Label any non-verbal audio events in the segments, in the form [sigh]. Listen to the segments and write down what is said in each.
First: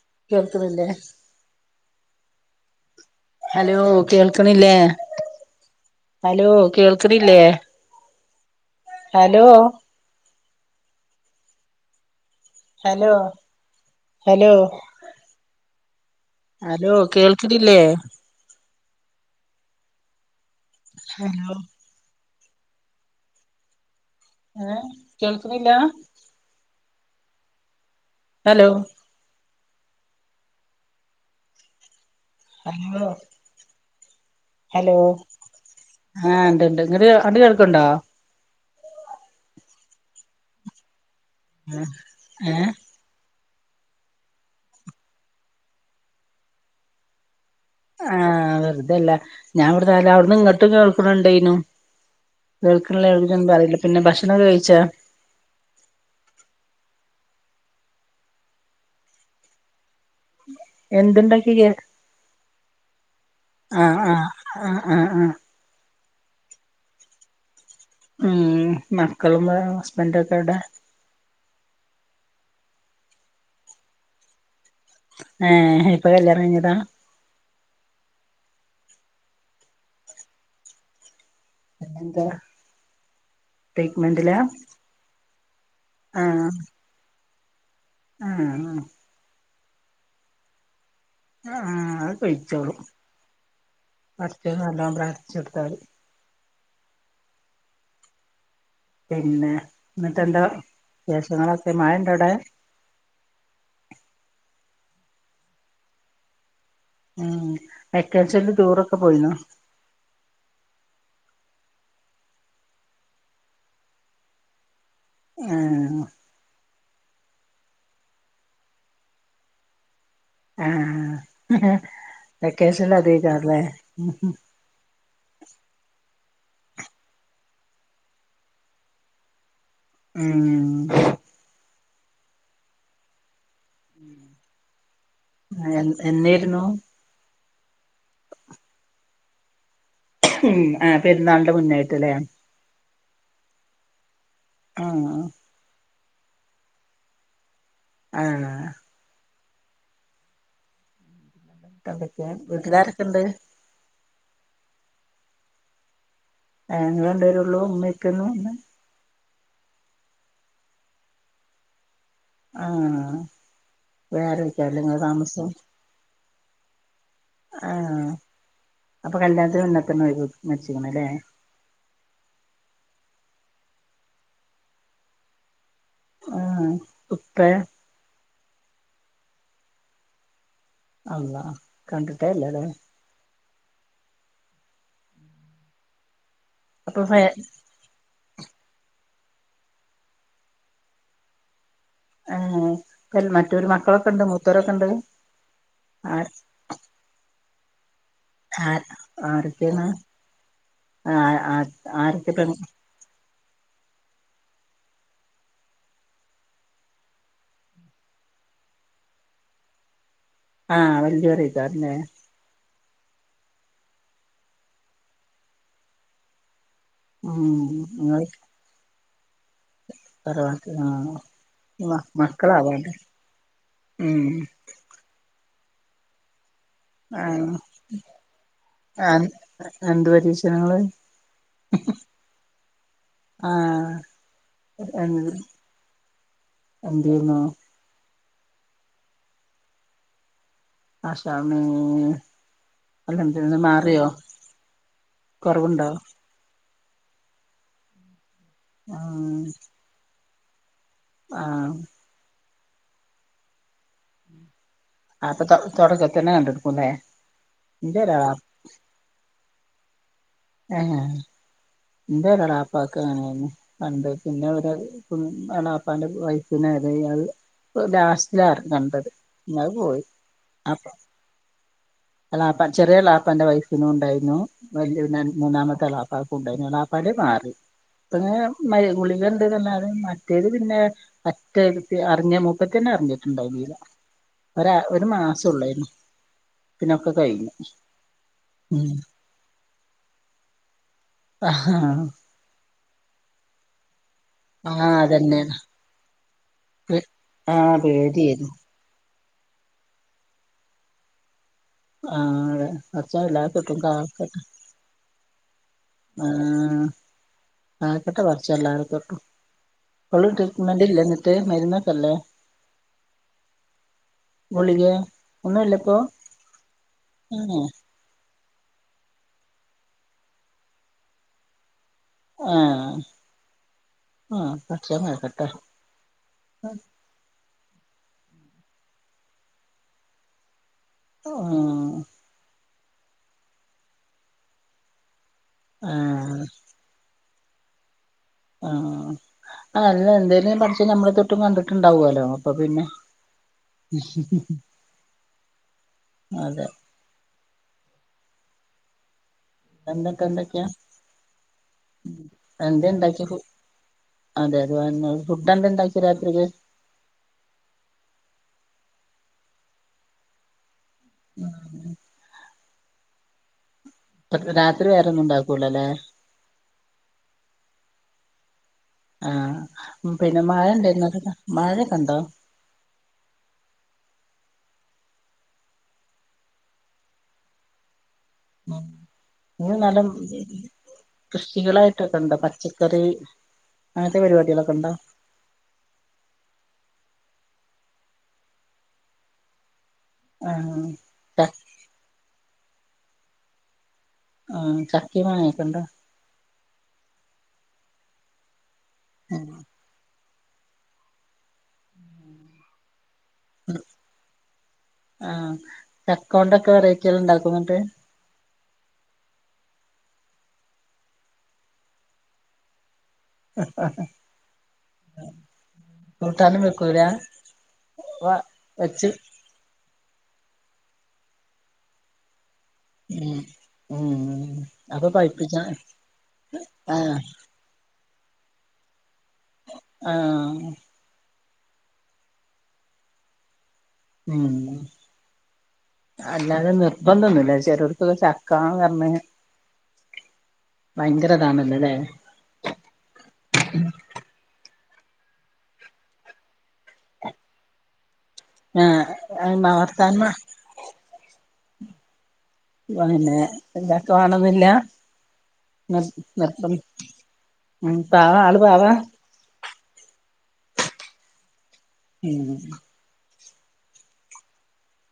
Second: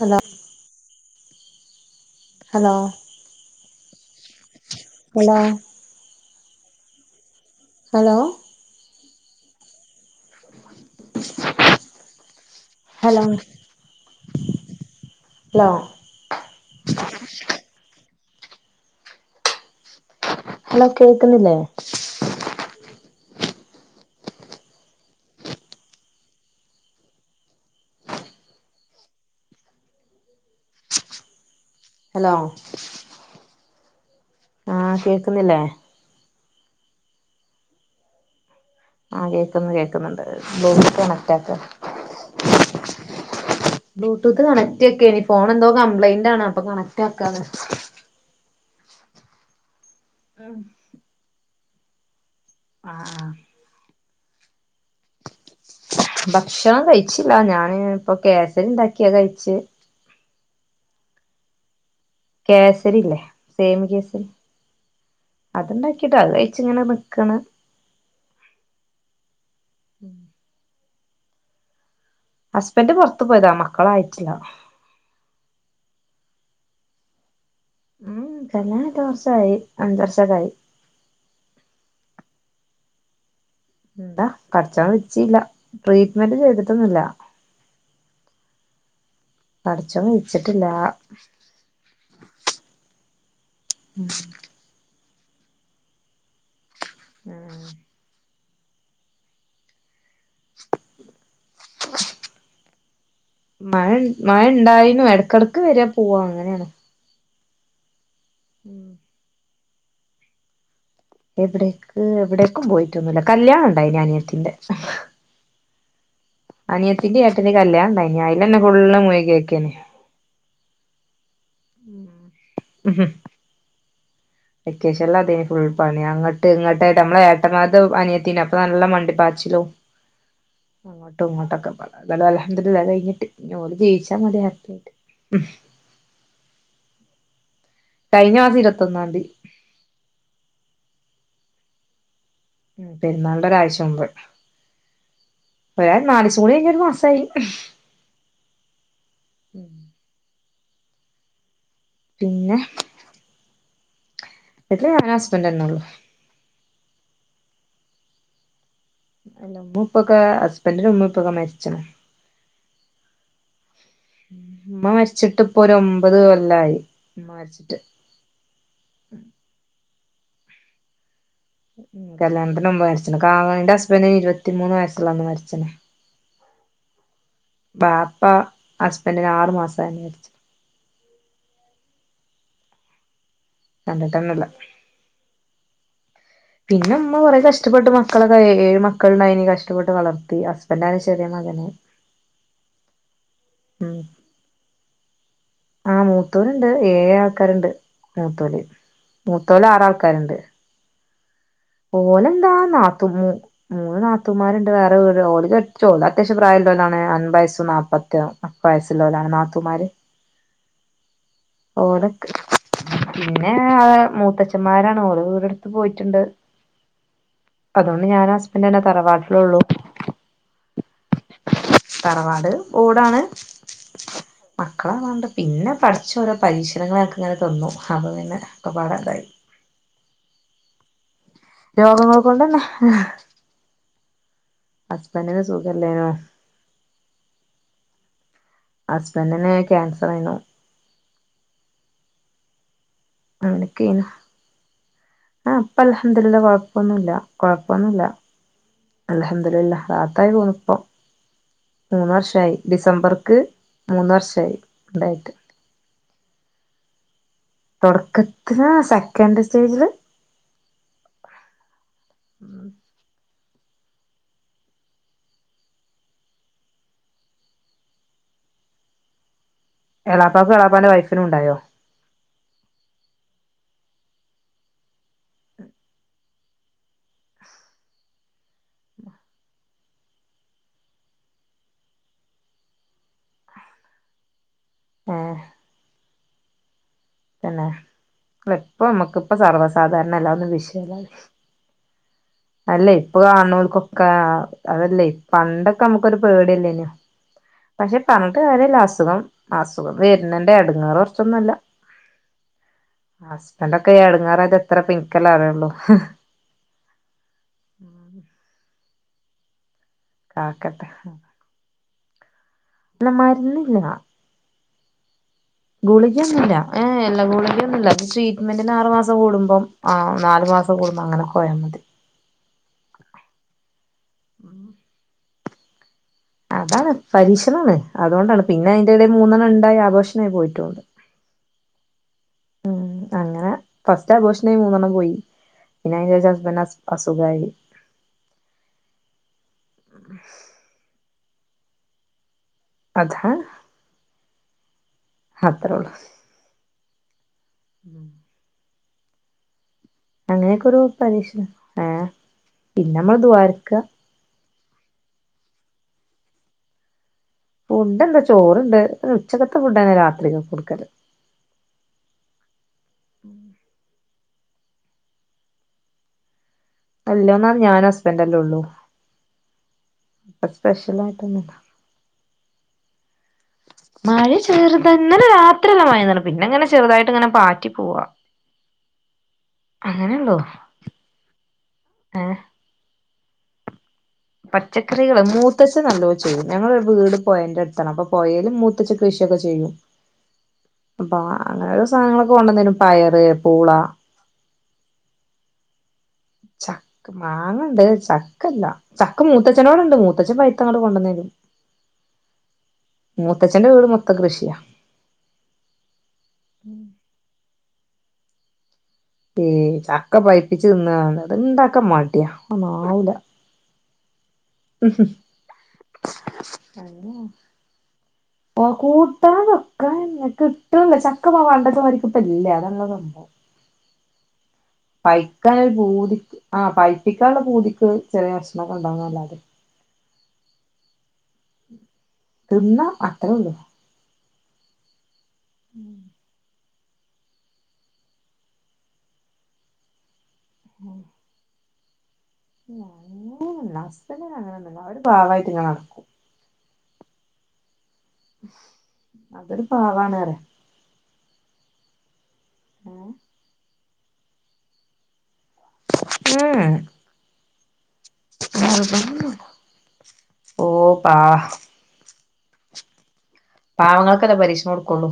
Hello കേൾക്നില്ലേ hello hello കേൾക്ണില്ലേ hello hello കേൾക്ണില്ലേ hello hello hello hello hello hello കേൾക്ണില്ലേ [inaudible] ഹലോ ഹലോ കേൾക്ന്ല്ലേ ഏഹ് കേൾക്ണില്ലാ അലോ ഹലോ അയ്യോ ഹലോ ആഹ് കേക്കുന്നില്ലേ ആഹ് ഇന്ന്ട്ട് അങ്ങ്ട് കേൾക്ക്ണ്ടോ ആഹ് കേക്ക്ന്ന് കേക്ക്ന്ന്ണ്ട് ളൂ [unintelligible] ഏഹ് ബ്ലൂട്ടൂത് കണക്റ്റെക്കെന്നു ഫോണെന്തോ കബ്ലൈന്റാണ് അപ്പൊ കണക്റ്റാക്കാണ് ആഹ് വേർതല്ല ഞാവ്ടെ തായാലും അവ്ട്ന്ന് ഇങ്ങ്ട്ട് കേൾക്ക്ണ് ണ്ടേനു കേൾക്ക്ണിലെ ആഹ് പിന്നൊന്നു പറീല പിന്നെ ഭഷ് ഭക്ഷണം ഴിചാ ഭക്ഷണം കഴിച്ചില്ല ഞാന് പൊ കേസ്സരിണ്ടാക്കി അത് കഴിച്ച് എന്ത്ണ്ടാക്കി ഇയ്യ് കേസ്സരി ഇല്ലെ സേമി കേസ്സരി ആഹ് ആഹ് ആഹ് ആഹ് ട്ട് അത് കഴിച്ച്ങ്ങനെ നിക്കാണ് ഉം മക്കളും വാ ഹസ്ബന്റൊ ക്കെവ്ടെ ഹസ്ബന്റ് പൊർത് പോയതാ മക്കളായിറ്റില്ല ആഹ് ഇപൊ കല്യാണം കഴിഞ്ഞതാ ഉം കല്യാണം കഴിഞ്ഞിട്ട് വർഷായി അഞ്ച് വർഷൊക്കായി പിന്നെന്താ ന്താ പടച്ചോൻ വിധിച്ചീല ട്രീറ്റ്‌മെന്റ് ആഹ് ചെയ്തിട്ടൊന്നുല്ല ആഹ് പടച്ചോൻ വിധിച്ചിട്ടില്ലാ ആഹ് അതൊകെ വിധിച്ചോളും ഉം പടച്ചോൻ നല്ലോം പ്രാർ ചൊട്താല് ഉം പിന്നേ നിർ തെന്തോ വേഷങ്ങളവസ്ഥെ മഴണ്ടൊവ്ടേ നു എടക്കെടക്ക് വര പോവ അങ്ങനേണ് ഉം വെക്കേഷൻല് ടൂറൊക്കെ പോയീന്നോ എവ്ടേക്ക് എവ്ടേക്കും പോയിറ്റൊന്നുല്ല കല്യാണണ്ടായ്നു അനിയത്തിന്റെ ആഹ് അനിയത്തിന്റെ ഏട്ടന്റെ കല്യാണം ഇണ്ടായ്ന് അയിനന്നെ ഫുള്ള് മുഴുകി ഇരിക്കെർന്നു ആഹ് വേക്കഷന്ല് അതേക്കാരംലെ വെക്കേഷനിൽ അതേ ഫുൾ പണിയാ അങ്ങട്ട് ഇങ്ങട്ട് നമ്മളെ ഏട്ടന്മാരതും അനിയത്തിനെ അപ്പൊ നല്ല മണ്ടിപ്പാച്ചിലും ഉം അങ്ങട്ടുങ്ങട്ടൊക്കെ ന്തായാലും അൽഹംദുലില്ലാഹ് അത് കയ്ഞ്ഞിട്ട് ഇഞ്ഞി ഓള് ജയിച്ചാ മതിയായ്ർന്നു എന്ന് എന്നായിരുന്നു കഴിഞ്ഞ മാസം ഇരുവത്തൊന്നാന്തി ആ പെരുന്നാൾന്റെ മുന്നായ്ട്ട്ലേ പെരുന്നാൾന്റെ ഒരാഴ്ച മുൻപ് ആഹ് ദേ നാലീസം കൂടി കഴ്ഞ്ഞാ ഒരു മാസായി ആ പിന്നെ വീട്ട്ലാരൊക്കെണ്ട്‌ ല് ഹസ്ബെന്റെന്നെള്ളു ആ ങ്ങള് രണ്ട് പേരെന്നൊള്ളു ഉമ്മീം ഉപ്പയും ഒന്നുല്ല പിന്നെ മ്മുപ്പക്കെ ഹുസ്ബർന്റിന്റെ ഉമ്മേപ്പേംക്കെ മരിച്ച്ണ് ആ വേറെയിക്കല്ലേ ഇങ്ങള് താമസിക്കണേ. ല്ലായി ആ അപ്പൊ കല്യാണത്തിന്റെ മുന്നെത്തന്നെ [unintelligible] മരിച്ച്ക്ക്‌ണ്ലേ കല്യാണത്തിന്റെ മുമ്പെ മരിച്ച്ണ് കാ ന്റെ ഹസ്‌ബെന്റിനിരുപത്തിമൂന്ന് വയസ്സ്ള്ളപ്പോ മരിച്ച്ണ്. ആഹ് ഉപ്പേ ബാപ്പ ഹസ്‌ബെന്റിന് ആറ് മസായപ്പോ മരിച്ച്. അല്ലാഹ് കണ്ടിട്ടേ ഇല്ലലേ. കണ്ടിട്ട്ന്നുല്ല അപ്പൊ ഫേ പിന്നെമ്മ കൊറേ കഷ്ടപ്പെട്ട് മക്ക് ക്കളൊക്കെ ഏഴ് മക്കള് ഇണ്ടായിനി കഷ്ടപ്പെട്ട് വളർത്തി ഹസ്ബെന്റ് ആണ് ചെറ്യേ മകന് ആഹ് മറ്റോര് ഉം മക്കളൊക്കെണ്ട്‌ മൂത്തോലൊക്കെ ണ്ട്‌? ആ മൂത്തോര്ണ്ട്‌ ഏഴ് ആൾക്കാര്ണ്ട്‌ മൂത്തോര് ആര് മൂത്തോല് ആരൊക്കെയാണ് ആറാൾക്കാർ ണ്ട്‌ ആഹ് ആഹ് ആരൊക്കെ പെൺ ഓലെന്താ നാത്തൂമ് മൂന്ന് നാത്തൂമാർണ്ട്‌ വേറെ വീട് ഓലെക്കേൽപ്ച്ചോ ഒലത്യാവ്ശ്യം പ്രായല്ലോലാണ് അൻപയസ്സും നാപ്പത്തി അപ്പ [unintelligible] വയസ്സുല്ലോലാണ് നാത്തൂന്മാര് ആഹ് വല്യോന് ഓലൊക്കെ പിന്നേ മൂത്തച്ഛന്മാരാണ് ഓല് വീടെടുത്ത് പോയിറ്റുണ്ട് ഉം അതോണ്ട് ഞാനും ഹസ്ബന്റെന്നെ തറവാ ത്രൊളു തറവാട്ടിലാണോ? തറവാട് ഓടാണ്. ഉം മക്കളാ വേണ്ടെത് പിന്നെ പടച്ചോറബ് പരീക്ഷണങ്ങളെയൊക്കെ ഇങ്ങനെ ആഹ് തന്നു. അപ്പൊപ്പിന്നെ ഒക്കെപ്പാടതായി ആഹ് എന്ത് പരീക്ഷണങ്ങള്? രോഗങ്ങൾ കൊണ്ടന്നെ. ആഹ് ഹസ്ബൻഡിന് സുഖല്ലേനു എന്തെയ്യുന്നു ഹസ്ബൻഡിന് ക്യാൻസറേനു മാഷാ ആമീൻ അനക്കേനു ആ ഇപ്പൊ കൊറവുണ്ടോ അൽഹംദുലില്ലാഹ് കൊഴ ഇപ്പൊന്നുല്ല കൊഴപ്പൊന്നുല്ല ആഹ് അൽഹംദുലില്ലാഹ് റാ [unintelligible] പോന്നപ്പം ആഹ് മൂന്ന് വർഷായി. ഡിസംബർക്ക് മൂന്ന് വർഷായി ഉണ്ടായിട്ട് ആപ്പ ചെക് ചേട്ടൻ ചെക്കനേ കണ്ടുള്ളു. [inaudible] തന്നേ? തൊടക്കത്തില് സെക്കന്റ്‌ സ് റ്റേജില് ഏഹ്? ഇന്റെയൊരേളാപ്പാക്ക് അങ്ങനെയേര്ന്നു. എന്റെ ഇന്നേവരെ എളാപ്പാന്റെ വൈഫിന് അറിയ. ലാസ്റ്റിലാ അറിഞ്ഞ എന്റത്. [unintelligible] എളാപ്പാക്കും എളാപ്പാന്റെ വൈഫിനു ഇണ്ടായോ? എളാപ്പാ, ചെറിയ എളാപ്പാന്റെ വൈഫിനു ഇണ്ടായിരുന്നു, വല്യ, മൂന്നാമത്തെ എളാപ്പാക്കു ഇണ്ടാര്ന്നു. എളാപ്പാന്റെ മാറി. ഇതിങ്ങനെ മര്, ഗുളിക ഇണ്ട്ന്നന്നെയാണ്. മറ്റേത് പിന്നെ പറ്റെ അറിഞ്ഞ, മൂപ്പത്തിയന്നെ അറിഞ്ഞിട്ട്ണ്ടായിര്ന്നീല്ല. [inaudible] ഒരാ, ഒര് മാസേ ഉള്ളേനു. തന്നെ? ഇപ്പൊ ഉം നമ്മക്കിപ്പൊ സർവസ് സാധാരണയല്ലാന്ന് വിശദായി ആഹ് അല്ല ഇപ്പൊ കാൽണോൽക്കൊക് കാ, ആഹ് അതല്ല. ഈ അതന്നെ പണ്ടൊക്കെ നമ്മക്കൊരു പേടിയല്ലേനുവോ? ആഹ് പക്ഷെ പണ്ട് പേടിയായിരുന്നു പോലെയല്ല അസുഖം അസുഖം വര്ന്നതിന്റെ എടങ്ങേറ് കൊറച്ചൊന്നൊല്ല. ആഹ് പടച്ചോൻ എല്ലാർക്കും ഹസ്ബന്റൊക്കെ കാക്കട്ടെ എടങ്ങേറായത് എത്രയിപ്പിനിക്കല്ലേ അറിയു ആഹ് കാക്കട്ടെ പടച്ചോൻ എല്ലാരെ തൊ ട്ടു ഇപ്പോളും കാക്കട്ടെ ട്രീറ്റ്മെന്റ് ഇല്ലേ ന്നിട്ട് മരുന്ന് അല്ലേ ഇല്ല മരുന്നില്ലടാ ഗുളികയാ ഗുളിക ഒന്നുല്ലാ ഏ അല്ല ഗുളിക ഏഹ് ഒന്നൂല്ല്യ അത് മെന്റ്ന്റെ ആറ്മാസം കൂടുമ്പോ ആ നാല് മാസം കൂടുമ്പോ അങ്ങനെ പോയാ ഹാ ആ [unintelligible] അതാണ് പരീക്ഷ് ക്ഷണത്തിലാണ് അതോണ്ടാണ് പിന്നെ അയിന്റെ ഇടയില് മൂന്നെണ്ണം ഇണ്ടായി അബോർഷൻ ആയി പോയിക്ക്ണ് [unintelligible] മ്ം അങ്ങനെ ഫസ്റ്റ് അബോർഷനിൽ മൂന്നെണ്ണം പോയി പിന്നെ അയ്‌ന്റെഷം ആഹ് ഹസ്ബൻഡ് ഹസ് ഹസ് സുഖയി ഹാ ആ നിങ്ങൾ രണ്ടുപേരേയും പടച്ചോൻ നമ്മളെ തൊ കണ്ടിട്ട്ഇണ്ടാവാലോ ഇപ്പൊ പിന്നെ അത്രള്ളൂ അതെ [inaudible] എന്തൊക്കെ എന്തൊക്കെയാ അങ്ങനെഒക്കെയൊരു പരീക്ഷ് ആ എന്താ പിന്നെ ഇമ്മള് ഉണ്ടാക്കിയ ഫു ദുആർക്ക അതെ അത് വ [unintelligible] കുട്ടാൻന്താണ്ടാക്കിയേ രാത്രിയില് ഫുഡ് അല്ല ചോറ് ഇണ്ട് ഹാ ഉച്ചക്ക്ത്തേ ഫുഡാണ് രാത്രിലും കൊടുക്കല് [inaudible] [inaudible] പ്പം രാത്രി വേറെ ഒന്നുണ്ടാക്കൂല അല്ലേ ഒല്യോന്ന ഞാന് ഹസ്ബൻഡ്‌ അല്ലേ ഉള്ളു ഹാ പിന്നെ മഴ ഇണ്ടേരുന്നോ ആയിട്ടൊന്നുല്ല മഴഒക്കെ ഇണ്ടോ വെറുതെ ഇന്നലെ രാത്രി നല്ല മഴ പെയ്തിനു പിന്നെ ചെറുതായിട്ട് ഇങ്ങനെ പാറ്റി പോവാ [unintelligible] ലും അങ്ങനെയള്ളൂ കൃഷികളായിട്ടൊക്കെണ്ടോ പച്ചക്കറി അങ്ങനത്തെ പരിപാടികളൊക്കെ ഉണ്ടോ പച്ചക്കറികൾ മൂത്തച്ചൻ [unintelligible] ച്ചു ഞങ്ങൾ ഈ വീട് പൊഴന്റെ അടുത്താണ് അപ്പൊ പൊഴല് മൂത്തച്ഛൻ കൃഷി ഒക്കെ ചെയ്യും ആ അപ്പൊ ച ആ സാധങ്ങളൊക്കെ കൊണ്ടെന്നേരും പയറ്, പൂള ഹാ ചക്കയും മാങ്ങയൊക്കെയുണ്ടോ ചക്ക്‌ മാങ്ങ ണ്ട് ചക്ക ഇല്ല. ചക്ക മൂത്തച്ഛനോട്ണ്ട് മൂ പഷേ പൈത്തങ്ങള് കൊണ്ടന്നിനി ആ ചക്കൊണ്ടൊക്കെ വെറൈറ്റി കളുണ്ടാക്കു ട് ഏയ്‌ ചക്ക പഴുപ്പിച്ച് തിന്നാണ് ഇത്ണ്ടക്കമടിയ അതൊന്നു ആവൂല [unintelligible] കൂട്ടാനും വെക്കൂല വ ഓ വെച്ച് കൂട്ടാൻ വെക്കാൻ കിട്ടണില്ല ചക്കപ്പവേണ്ടപ്പ അവരിക്കിപ്പ ഇല്ല അതാ മ് മ് പഴുക്കാൻ പൂതിക്ക് ആ ആഹ് പഴുപ്പിക്കാനുള്ള പൂതിക്ക്. ചെറിയ കഷ്ണം കൊണ്ടോകല്ലാതെ ആഹ് തിന്നാം അത്രേള്ളൂ മ് അല്ലാതെ നിർ ഇപ്പം തിന്നൂല്ല ചേലോർക്ക്ത് ചക്കാന്നു പറ്ഞ്ഞഴിഞ്ഞാ ഭയങ്കര ഇതാണല്ലൊല്ലേ ഞാനിന്ന് ലാസ്റ്റ്ത്തെ കാണാറ്ണ്ട് എല്ലാവരും ഇപ്പ ആളായിട്ട്ങ്ങനെ നടക്കും ആ അതൊരു അഹ്ണ്ടാവും പാവാണ് പറയാ [unintelligible] ഉം [unintelligible] ചക്ക വാണംന്നില്ല [unintelligible] ഉം പാവ ആൾ പാവാ നിർബന്ധൊന്നുല്ല ഓ പാ ഉം പാവങ്ങൾക്ക് അല്ലെ പരീഷണം കൊട്ക്കൊള്ളു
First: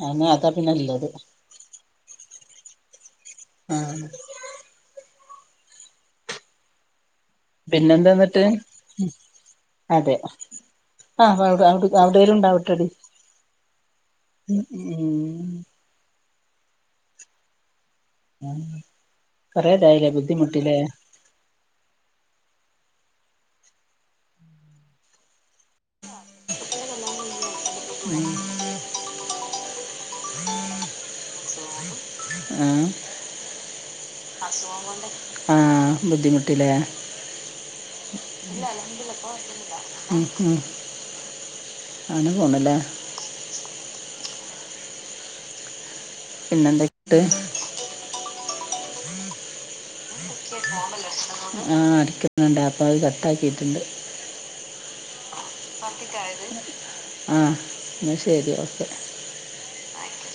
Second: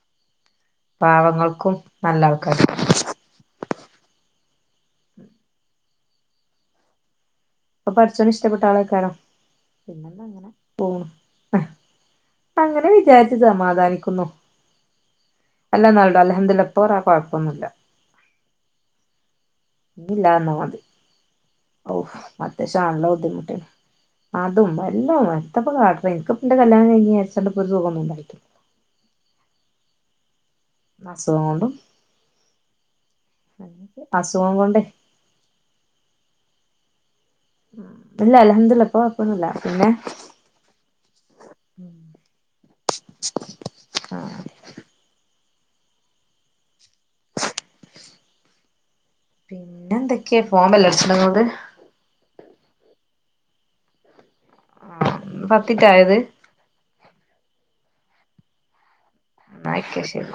അയെന്നെ അതാപ് പാവങ്ങൾക്കും നല്ല ആൾക്കാര് ഇണ്ടാവും ആ അപ്പം പടച്ചോന് പിന്നെന്താന്നിട്ട് ഇഷ്ട്ടപെട്ട ആളെയ്ക്കാരം പിന്നെ അതെ എന്താ അങ്ങനെ പോവ്ണു ആഹ് അവിടെ അവിടെ അവിടേലും അപ്പ ഉണ്ടാവട്ടെടി അങ്ങനെ വിചാരിച്ച് സമാധാനിക്കുന്നു ഉം [unintelligible] ദുലില്ലാഹ് ഇപ്പ കൊറെ കൊഴപ്പൊന്നില്ല ഞാൻ കൊറെതായിലെ ഇല്ലാന്നാ ബുദ്ധിമുട്ടിലെ? ത്യാവശം നല്ല ബുദ്ധിമുട്ടിണ് അതും എല്ലാം അങ്ങനെ എത്താപ്പം കാട്ട്ണ് ഇൻക്ക് ഇപ്പ ഇന്റെ കല്യാണം കഴിഞ്ഞ്‌യാര്ച്ച് ച്ച് ആണ്ട് ഇപ്പ ഒരു സുഖൊന്നും ഉം ഉണ്ടായിട്ട് ഇല്ല അസുഖം കൊണ്ടും ഏഹ് അസുഖം കൊണ്ടേ ആഹ് ബുദ്ധിമു [unintelligible] ഇല്ല അലഹദില്ല ഇപ്പൊ കുഴപ്പൊന്നുമില്ല പിന്നെ ഉം ഉം [unintelligible] ആ പിന്നെന്തെ പിന്നെന്തക്കെയാ ഫോൺ ബെൽ അടിച്ചണത് കൊണ്ട് [unintelligible] അപ്പ അത് കട്ടാക്കിയിട്ടുണ്ട് ആ [unintelligible] ആഹ് ന്നാ ശെരി ഒക്കെ. ന്നായ്ക്കോ ശെരി.